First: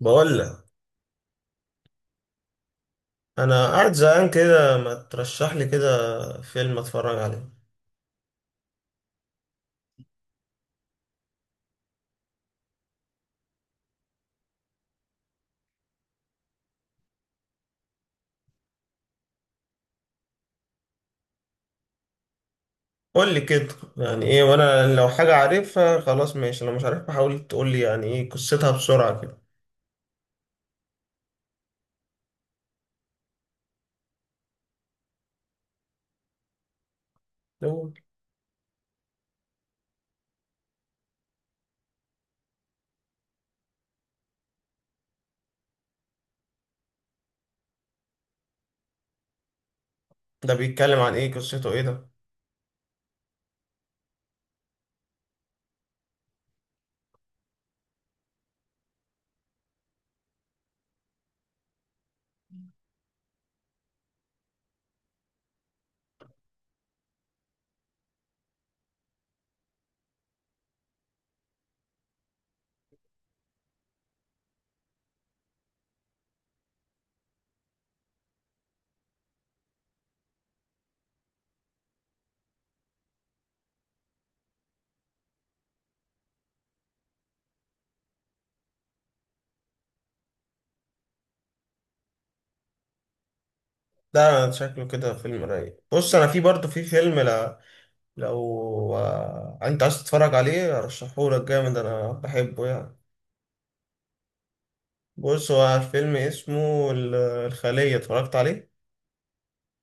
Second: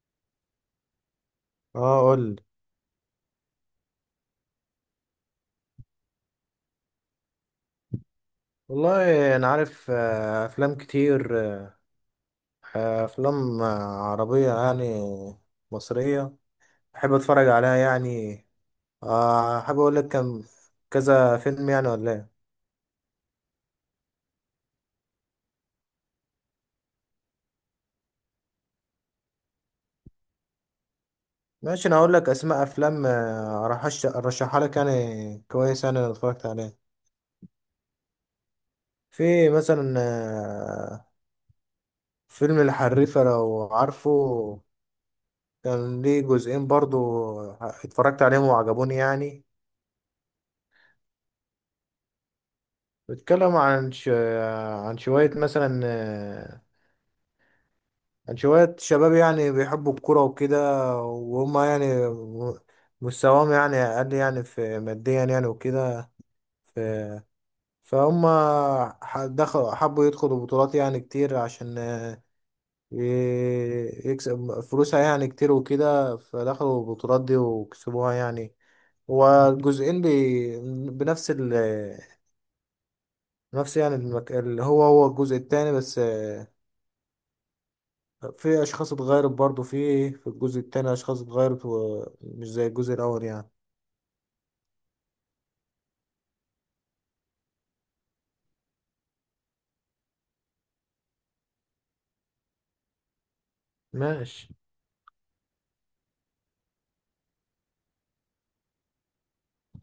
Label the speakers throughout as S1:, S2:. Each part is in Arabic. S1: بقول لك،
S2: اه قول.
S1: انا قاعد زهقان كده. ما ترشح لي كده فيلم اتفرج عليه.
S2: والله انا عارف، افلام كتير. آه، افلام آه، عربيه يعني، مصريه. بحب اتفرج عليها يعني. حابب اقول لك كذا فيلم يعني، ولا ايه؟
S1: قول لي كده، يعني ايه. وانا لو حاجه عارفها خلاص ماشي، لو مش عارفها حاول تقول لي يعني ايه قصتها بسرعه كده.
S2: ماشي، انا هقول لك اسماء افلام، ارشحها لك يعني، كويس يعني، انا اتفرجت عليها.
S1: لو
S2: في مثلا فيلم الحريفه، لو عارفه. كان ليه جزئين برضو. اتفرجت عليهم وعجبوني يعني.
S1: ده بيتكلم عن ايه؟ قصته ايه ده؟
S2: بيتكلم عن شوية مثلا، عن شوية شباب يعني بيحبوا الكرة وكده. وهم يعني مستواهم يعني أقل يعني في ماديا يعني وكده. ف... فهم حبوا يدخلوا بطولات يعني كتير، عشان يكسب فلوسها يعني كتير وكده، فدخلوا البطولات دي وكسبوها يعني. والجزئين بنفس ال... نفس يعني المك... اللي هو الجزء التاني، بس في اشخاص اتغيرت برضو. في إيه؟ في الجزء التاني اشخاص اتغيرت ومش زي الجزء الاول يعني.
S1: ده شكله كده فيلم رايق. بص انا في برضه في فيلم، لا لو انت عايز تتفرج عليه ارشحه لك جامد، انا بحبه يعني.
S2: ماشي.
S1: بص هو الفيلم اسمه الخلية، اتفرجت عليه؟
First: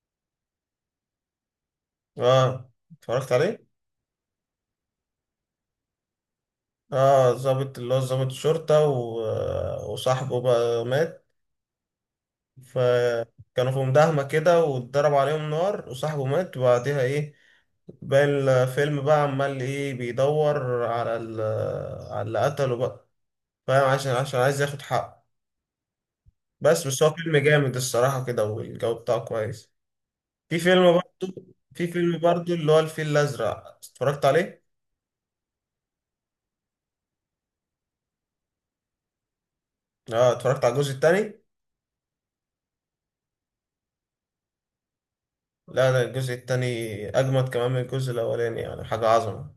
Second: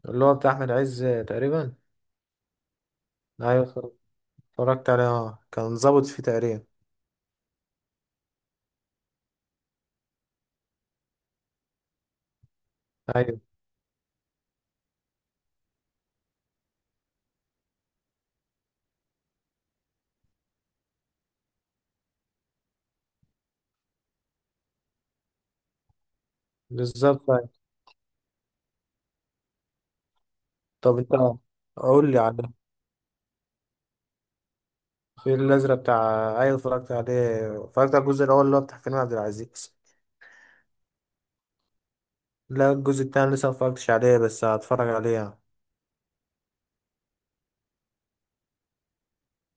S2: اللي هو بتاع احمد عز تقريبا.
S1: اه، اتفرجت عليه.
S2: ايوه، اتفرجت عليه، اه، كان ظابط فيه تقريبا.
S1: اه ظابط، اللي هو ظابط شرطة وصاحبه بقى مات.
S2: ايوه،
S1: فكانوا في مداهمة كده واتضرب عليهم نار وصاحبه مات، وبعديها ايه باقي الفيلم بقى عمال ايه؟ بيدور على على اللي قتله بقى، فاهم؟ عشان عايز ياخد حقه. بس هو
S2: بالظبط،
S1: فيلم
S2: أيوة.
S1: جامد الصراحة كده، والجو بتاعه كويس. في فيلم
S2: طب انت،
S1: برضه، في
S2: قول
S1: فيلم
S2: لي على
S1: برضه اللي هو الفيل الأزرق، اتفرجت عليه؟
S2: الفيل الازرق بتاع، ايوه اتفرجت عليه، اتفرجت على الجزء الاول اللي هو بتاع كريم عبد العزيز.
S1: اه، اتفرجت على الجزء التاني.
S2: لا، الجزء التاني لسه متفرجتش عليه، بس هتفرج عليه يعني.
S1: لا، ده الجزء التاني أجمد كمان من الجزء الأولاني، يعني حاجة عظمة.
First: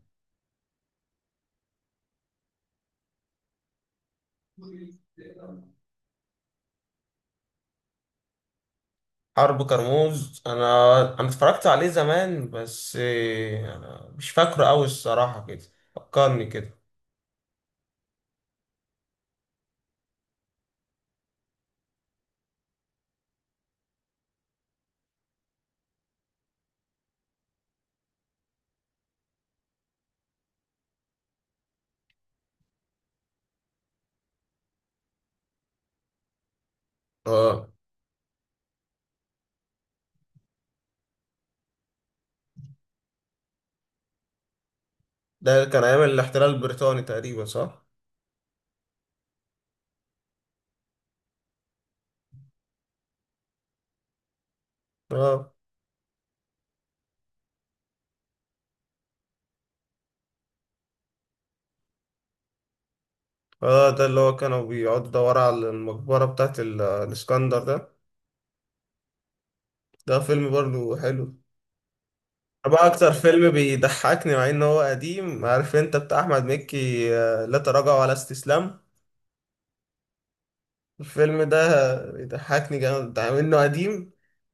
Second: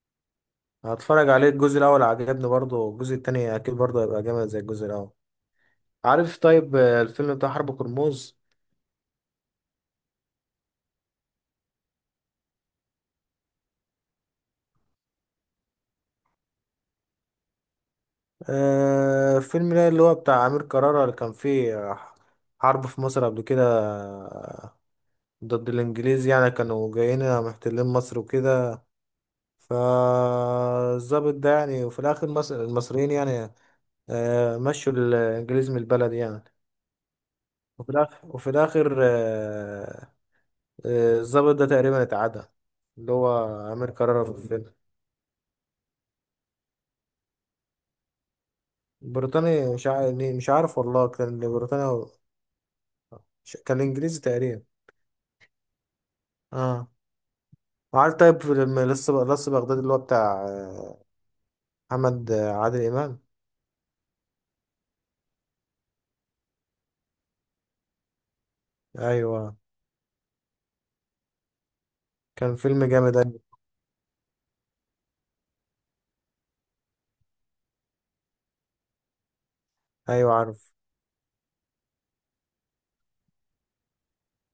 S2: هتفرج عليه. الجزء الاول عجبني برضه، الجزء التاني اكيد برضه هيبقى جامد زي الجزء الاول. عارف؟ طيب، الفيلم بتاع حرب كرموز.
S1: حرب كرموز، أنا اتفرجت عليه زمان بس إيه، أنا مش فاكره أوي الصراحة كده. فكرني كده.
S2: فيلم ده اللي هو بتاع أمير كرارة، اللي كان فيه حرب في مصر قبل كده ضد الإنجليز يعني. كانوا جايين محتلين مصر وكده. فالظابط ده يعني، وفي الآخر مصر المصريين يعني، آه، مشوا الإنجليز من البلد يعني.
S1: اه
S2: وفي الآخر، الظابط ده تقريبا اتعدى، اللي هو أمير كرارة في الفيلم.
S1: ده كان أيام الاحتلال البريطاني تقريبا صح؟
S2: بريطاني، مش عارف، مش عارف والله، كان بريطاني كان إنجليزي تقريبا.
S1: اه.
S2: اه. عارف؟ طيب لما، لسه بغداد اللي هو بتاع آه، محمد آه، عادل إمام.
S1: اه ده اللي هو كانوا بيقعدوا يدوروا على المقبرة بتاعت الإسكندر ده.
S2: أيوة،
S1: ده فيلم برضه حلو.
S2: كان فيلم
S1: بقى أكتر
S2: جامد
S1: فيلم
S2: أوي.
S1: بيضحكني، مع إن هو قديم، عارف أنت، بتاع أحمد مكي لا تراجع ولا استسلام.
S2: أيوة، عارف.
S1: الفيلم ده بيضحكني جامد، ده منه قديم،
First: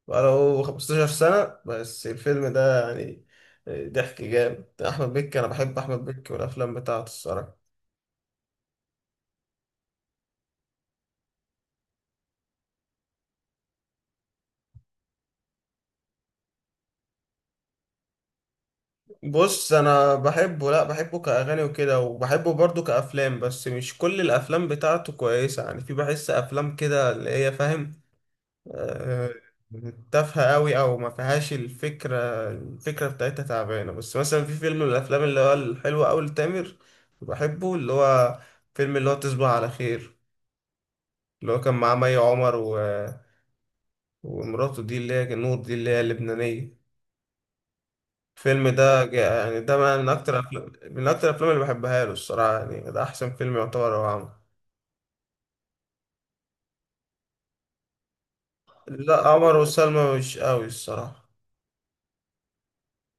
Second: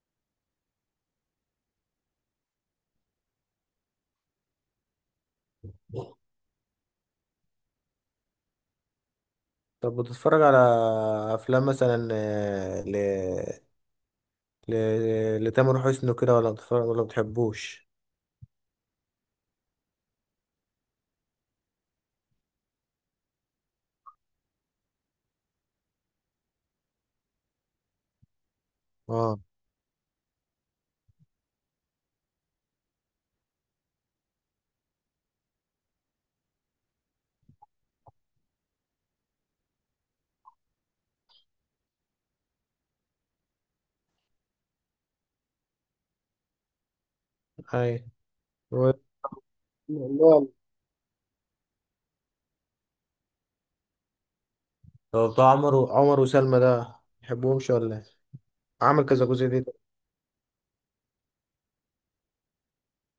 S1: بقاله 15 سنة بس الفيلم ده يعني. ضحك جامد أحمد مكي. أنا بحب أحمد مكي والأفلام بتاعته الصراحة.
S2: طب بتتفرج على أفلام مثلا آه، ل ل لتامر حسني كده، ولا بتتفرج، ولا بتحبوش؟
S1: بص أنا بحبه، لأ بحبه كأغاني وكده، وبحبه برضه كأفلام، بس مش كل الأفلام بتاعته كويسة. يعني في بحس أفلام كده اللي هي، فاهم، آه،
S2: اه.
S1: تافهة قوي او ما فيهاش الفكرة. الفكرة بتاعتها تعبانة. بس مثلا في فيلم من الافلام اللي هو الحلوة قوي لتامر، بحبه، اللي هو فيلم اللي هو تصبح على خير، اللي هو كان معاه مي عمر ومراته دي اللي هي نور دي اللي هي اللبنانية.
S2: أي.
S1: الفيلم
S2: و-
S1: ده يعني ده من اكتر
S2: والله.
S1: من اكتر الافلام اللي بحبها له الصراحة. يعني ده احسن فيلم يعتبر هو عمل.
S2: طب بتاع عمر وسلمى ده بتحبهمش، ولا إيه؟ عمل كذا
S1: لا،
S2: جزء
S1: عمر
S2: دي.
S1: وسلمى مش قوي الصراحة،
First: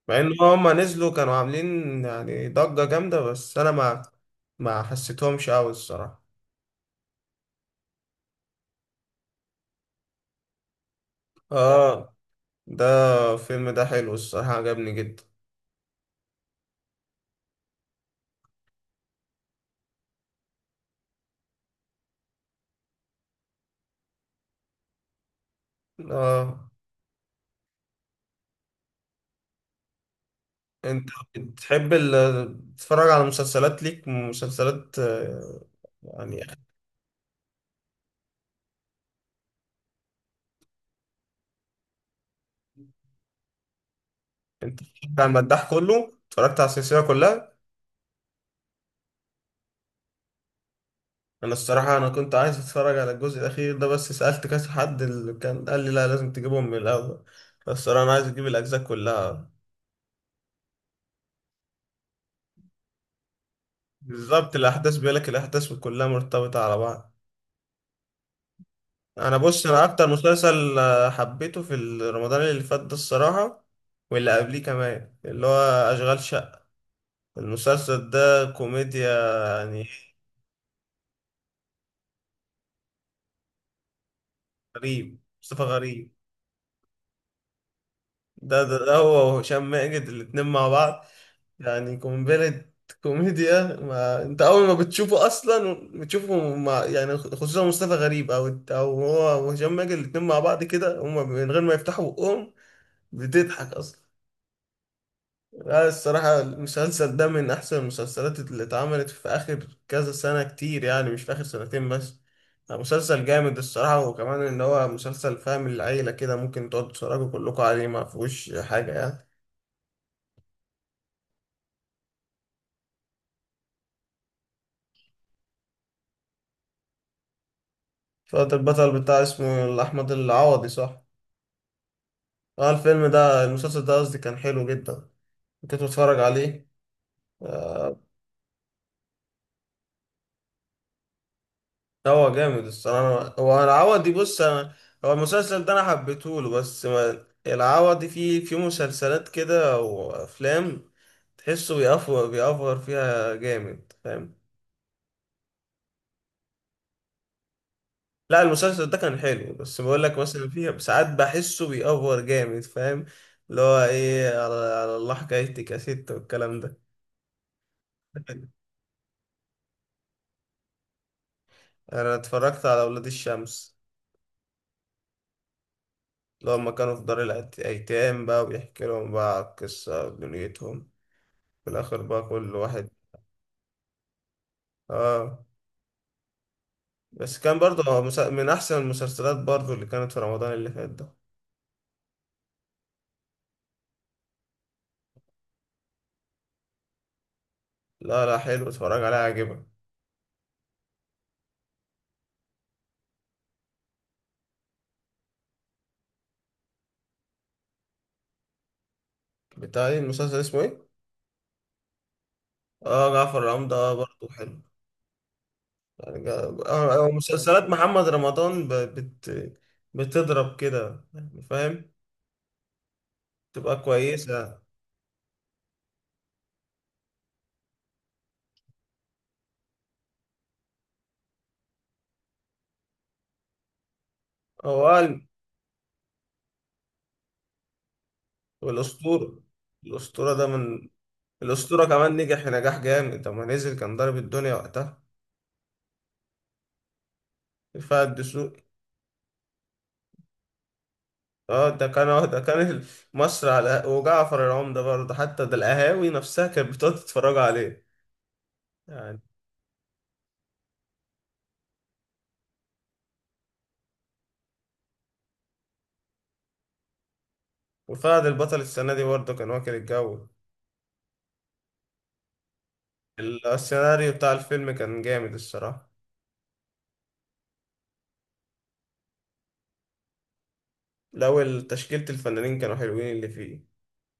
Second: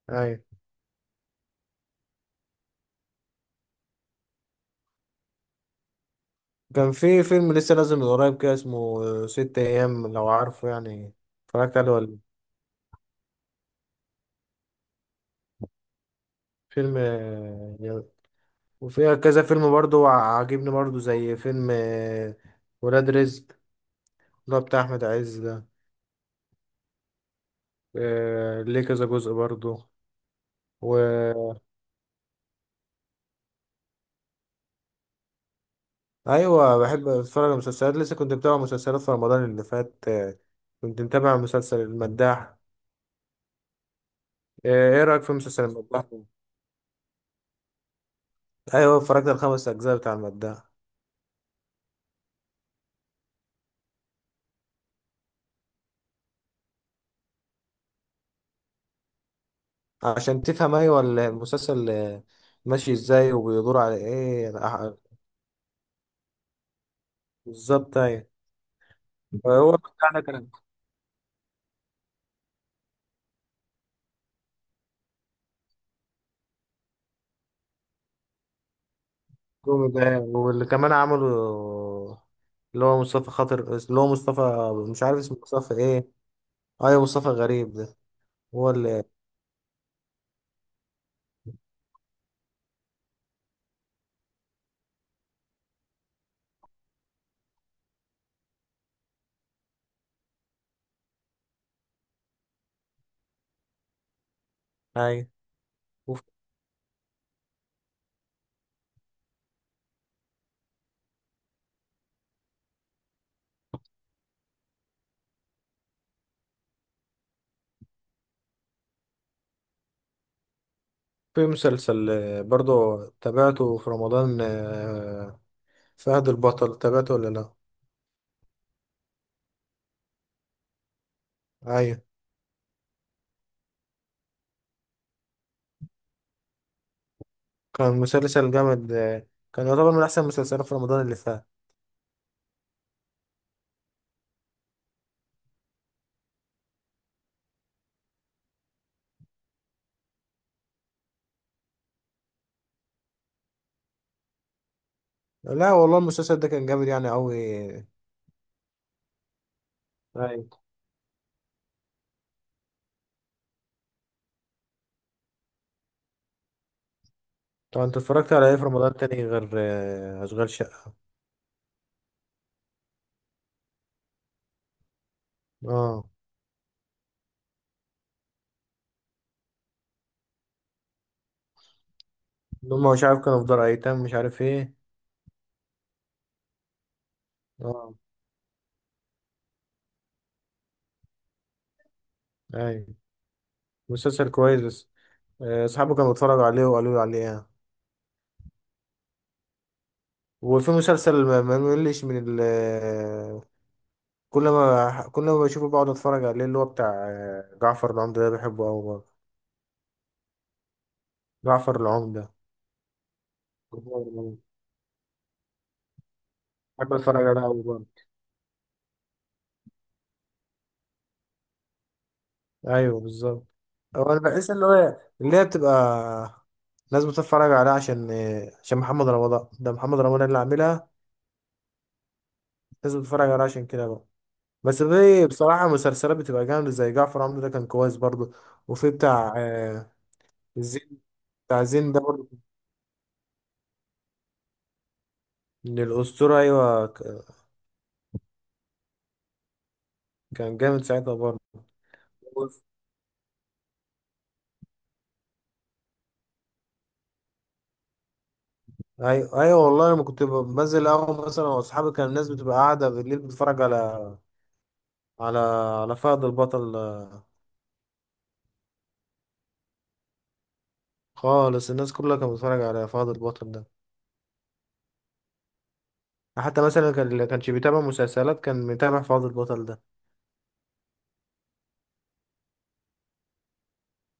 S1: مع ان
S2: أي.
S1: هما نزلوا كانوا عاملين يعني ضجة جامدة، بس انا ما حسيتهمش قوي الصراحة.
S2: كان في فيلم لسه نازل من قريب كده، اسمه ست أيام، لو عارفه يعني. اتفرجت عليه
S1: اه
S2: ولا؟
S1: ده الفيلم ده حلو الصراحة، عجبني جدا.
S2: فيلم آه، وفيها كذا فيلم برضو عاجبني برضو، زي فيلم ولاد رزق، اللي هو بتاع أحمد عز ده.
S1: اه
S2: ليه كذا جزء برضو.
S1: انت
S2: و
S1: بتحب تتفرج على مسلسلات؟ ليك مسلسلات يعني؟
S2: أيوة، بحب أتفرج على مسلسلات. لسه كنت متابع مسلسلات في رمضان اللي فات. كنت متابع مسلسل المداح. إيه رأيك
S1: بتاع
S2: في مسلسل
S1: المداح،
S2: المداح؟
S1: كله اتفرجت على السلسلة كلها.
S2: أيوة، اتفرجت على الخمس أجزاء بتاع المداح.
S1: انا الصراحة انا كنت عايز اتفرج على الجزء الاخير ده، بس سألت كذا حد اللي كان قال لي لا لازم تجيبهم من الاول، بس الصراحة انا عايز اجيب الاجزاء كلها.
S2: عشان تفهم، أيوة، ال- المسلسل ماشي إزاي، وبيدور على إيه.
S1: بالظبط، الأحداث بيقول لك الأحداث كلها مرتبطة على بعض.
S2: بالظبط، أيوة.
S1: أنا بص،
S2: هو
S1: أنا أكتر
S2: بتاعنا كان
S1: مسلسل حبيته في رمضان اللي فات ده الصراحة، واللي قبليه كمان، اللي هو أشغال شقة. المسلسل ده كوميديا يعني.
S2: دومي ده، واللي كمان عملوا اللي هو مصطفى خاطر، اللي هو مش عارف
S1: غريب،
S2: اسمه
S1: مصطفى
S2: مصطفى ايه.
S1: غريب
S2: ايوه مصطفى غريب ده.
S1: ده،
S2: هو
S1: ده
S2: اللي،
S1: هو وهشام ماجد الاتنين مع بعض يعني قنبلة. كوميديا، ما أنت أول ما بتشوفه أصلا بتشوفه مع يعني، خصوصا مصطفى غريب، أو هو وهشام ماجد الاتنين مع بعض كده، هما من غير ما يفتحوا بقهم بتضحك اصلا.
S2: ايوه.
S1: لا
S2: وفي
S1: الصراحة المسلسل ده من احسن المسلسلات اللي اتعملت في اخر كذا سنة كتير، يعني مش في اخر سنتين بس. لا، مسلسل جامد الصراحة، وكمان ان هو مسلسل فاهم العيلة كده، ممكن تقعدوا تتفرجوا كلكم عليه، ما فيهوش حاجة يعني.
S2: مسلسل برضو تابعته في رمضان. فهد البطل، تابعته ولا لا؟
S1: فقط البطل، بتاع اسمه احمد العوضي صح؟
S2: ايوه،
S1: اه الفيلم ده، المسلسل ده قصدي، كان حلو جدا. كنت بتفرج عليه
S2: كان
S1: آه،
S2: مسلسل جامد. كان يعتبر من احسن المسلسلات في رمضان اللي فات.
S1: هو جامد الصراحة. هو العوضي، بص أنا، هو المسلسل ده أنا حبيته له، بس ما العوضي فيه في مسلسلات كده وأفلام تحسه بيأفور فيها جامد، فاهم؟
S2: لا والله، المسلسل ده كان جامد يعني قوي.
S1: لا المسلسل ده كان حلو، بس بقول لك مثلا
S2: ايوه.
S1: فيه ساعات بحسه بيأفور جامد، فاهم؟ اللي هو إيه، على الله حكايتك يا ست والكلام ده.
S2: طب انت اتفرجت على ايه في رمضان تاني غير اشغال شقة؟
S1: أنا اتفرجت على أولاد الشمس،
S2: اه.
S1: اللي هما كانوا في دار الأيتام بقى، وبيحكي لهم بقى قصة دنيتهم في الآخر بقى كل
S2: اللي
S1: واحد.
S2: هم مش عارف كانوا في دار ايتام مش عارف ايه.
S1: اه بس كان برضه
S2: اه.
S1: هو من احسن المسلسلات برضه اللي كانت في رمضان اللي فات ده.
S2: ايوه، مسلسل كويس، بس اصحابه كانوا بيتفرجوا عليه وقالوا لي عليه يعني.
S1: لا لا حلو، اتفرج عليها عجبك.
S2: وفي مسلسل ما ملش من ال آه، كل ما بشوفه بقعد اتفرج عليه، اللي هو بتاع جعفر العمدة ده، بحبه قوي برضه.
S1: بتاع ايه المسلسل، اسمه ايه؟
S2: جعفر العمدة.
S1: اه جعفر العمدة، اه
S2: جعفر
S1: برضه
S2: العمدة.
S1: حلو. يعني
S2: بحب اتفرج عليه قوي
S1: مسلسلات
S2: برضه.
S1: محمد رمضان بتضرب كده يعني، فاهم؟
S2: ايوه، بالظبط.
S1: تبقى
S2: هو انا بحس
S1: كويسة.
S2: اللي هو، اللي هي بتبقى لازم تتفرج عليها عشان، عشان محمد رمضان ده، محمد رمضان اللي عاملها، لازم تتفرج عليها عشان كده. بس
S1: هو قال
S2: في بصراحة مسلسلات بتبقى جامدة، زي جعفر عمده ده، كان كويس برضو. وفي بتاع
S1: والأسطورة. الأسطورة ده من،
S2: زين. بتاع
S1: الأسطورة
S2: زين ده
S1: كمان
S2: برضو،
S1: نجح نجاح جامد لما نزل، كان ضارب الدنيا وقتها.
S2: من الأسطورة، أيوة.
S1: رفاعي الدسوقي.
S2: كان جامد ساعتها برضو.
S1: اه ده كان اه ده كان ال- مصر على وجعفر العمدة برضه، حتى ده القهاوي نفسها كانت بتقعد تتفرج عليه يعني.
S2: أيوة أيوة، والله لما كنت بنزل قهوة مثلا وأصحابي، كان الناس بتبقى قاعدة بالليل بتتفرج على، على على فهد البطل.
S1: وفهد البطل السنة دي برضه كان واكل الجو.
S2: خالص، الناس كلها كانت بتتفرج على فهد البطل ده.
S1: السيناريو بتاع الفيلم كان جامد الصراحة.
S2: حتى مثلا كان اللي كانش بيتابع مسلسلات كان متابع فهد البطل ده.
S1: لو تشكيلة الفنانين كانوا حلوين اللي فيه.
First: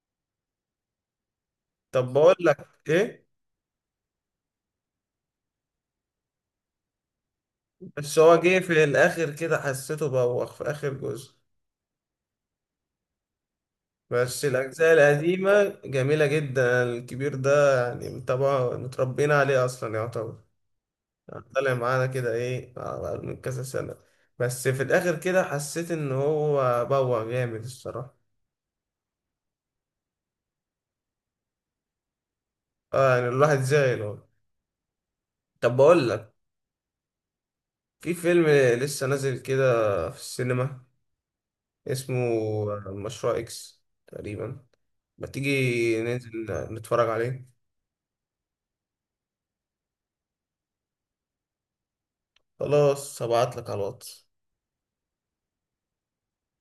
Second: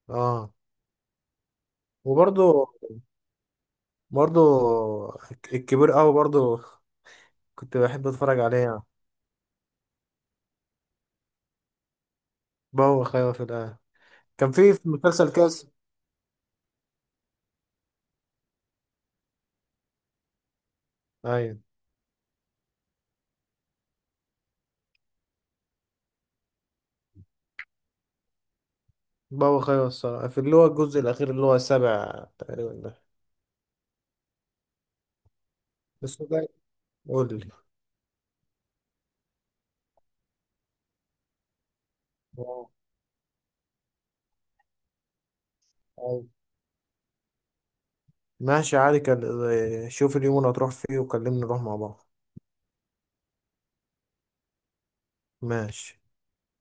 S2: اه.
S1: طب بقول
S2: وبرضو
S1: لك ايه،
S2: برضو الكبير قوي برضو كنت بحب
S1: بس هو
S2: اتفرج
S1: جه
S2: عليها.
S1: في الاخر كده حسيته بوخ في اخر جزء.
S2: بوخ، ايوه في الآخر.
S1: بس
S2: كان في
S1: الاجزاء
S2: مسلسل
S1: القديمة
S2: كاس.
S1: جميلة جدا الكبير ده، يعني طبعا متربيين عليه اصلا يعتبر.
S2: ايوه،
S1: طلع معانا كده ايه بعد من كذا سنة، بس في الآخر كده حسيت إن هو بوع جامد الصراحة.
S2: بوخ، ايوه الصراحة، في اللي هو الجزء الأخير، اللي هو السابع تقريبا ده.
S1: اه يعني الواحد زعل والله. طب بقول
S2: بس
S1: لك،
S2: ده، قول لي.
S1: في فيلم لسه نازل كده في السينما، اسمه
S2: آه،
S1: مشروع إكس تقريبا. ما تيجي
S2: أيوة.
S1: ننزل نتفرج عليه؟
S2: ماشي، عادي. كان شوف اليوم اللي هتروح فيه وكلمني نروح مع بعض.
S1: خلاص هبعتلك على الواتس.
S2: ماشي.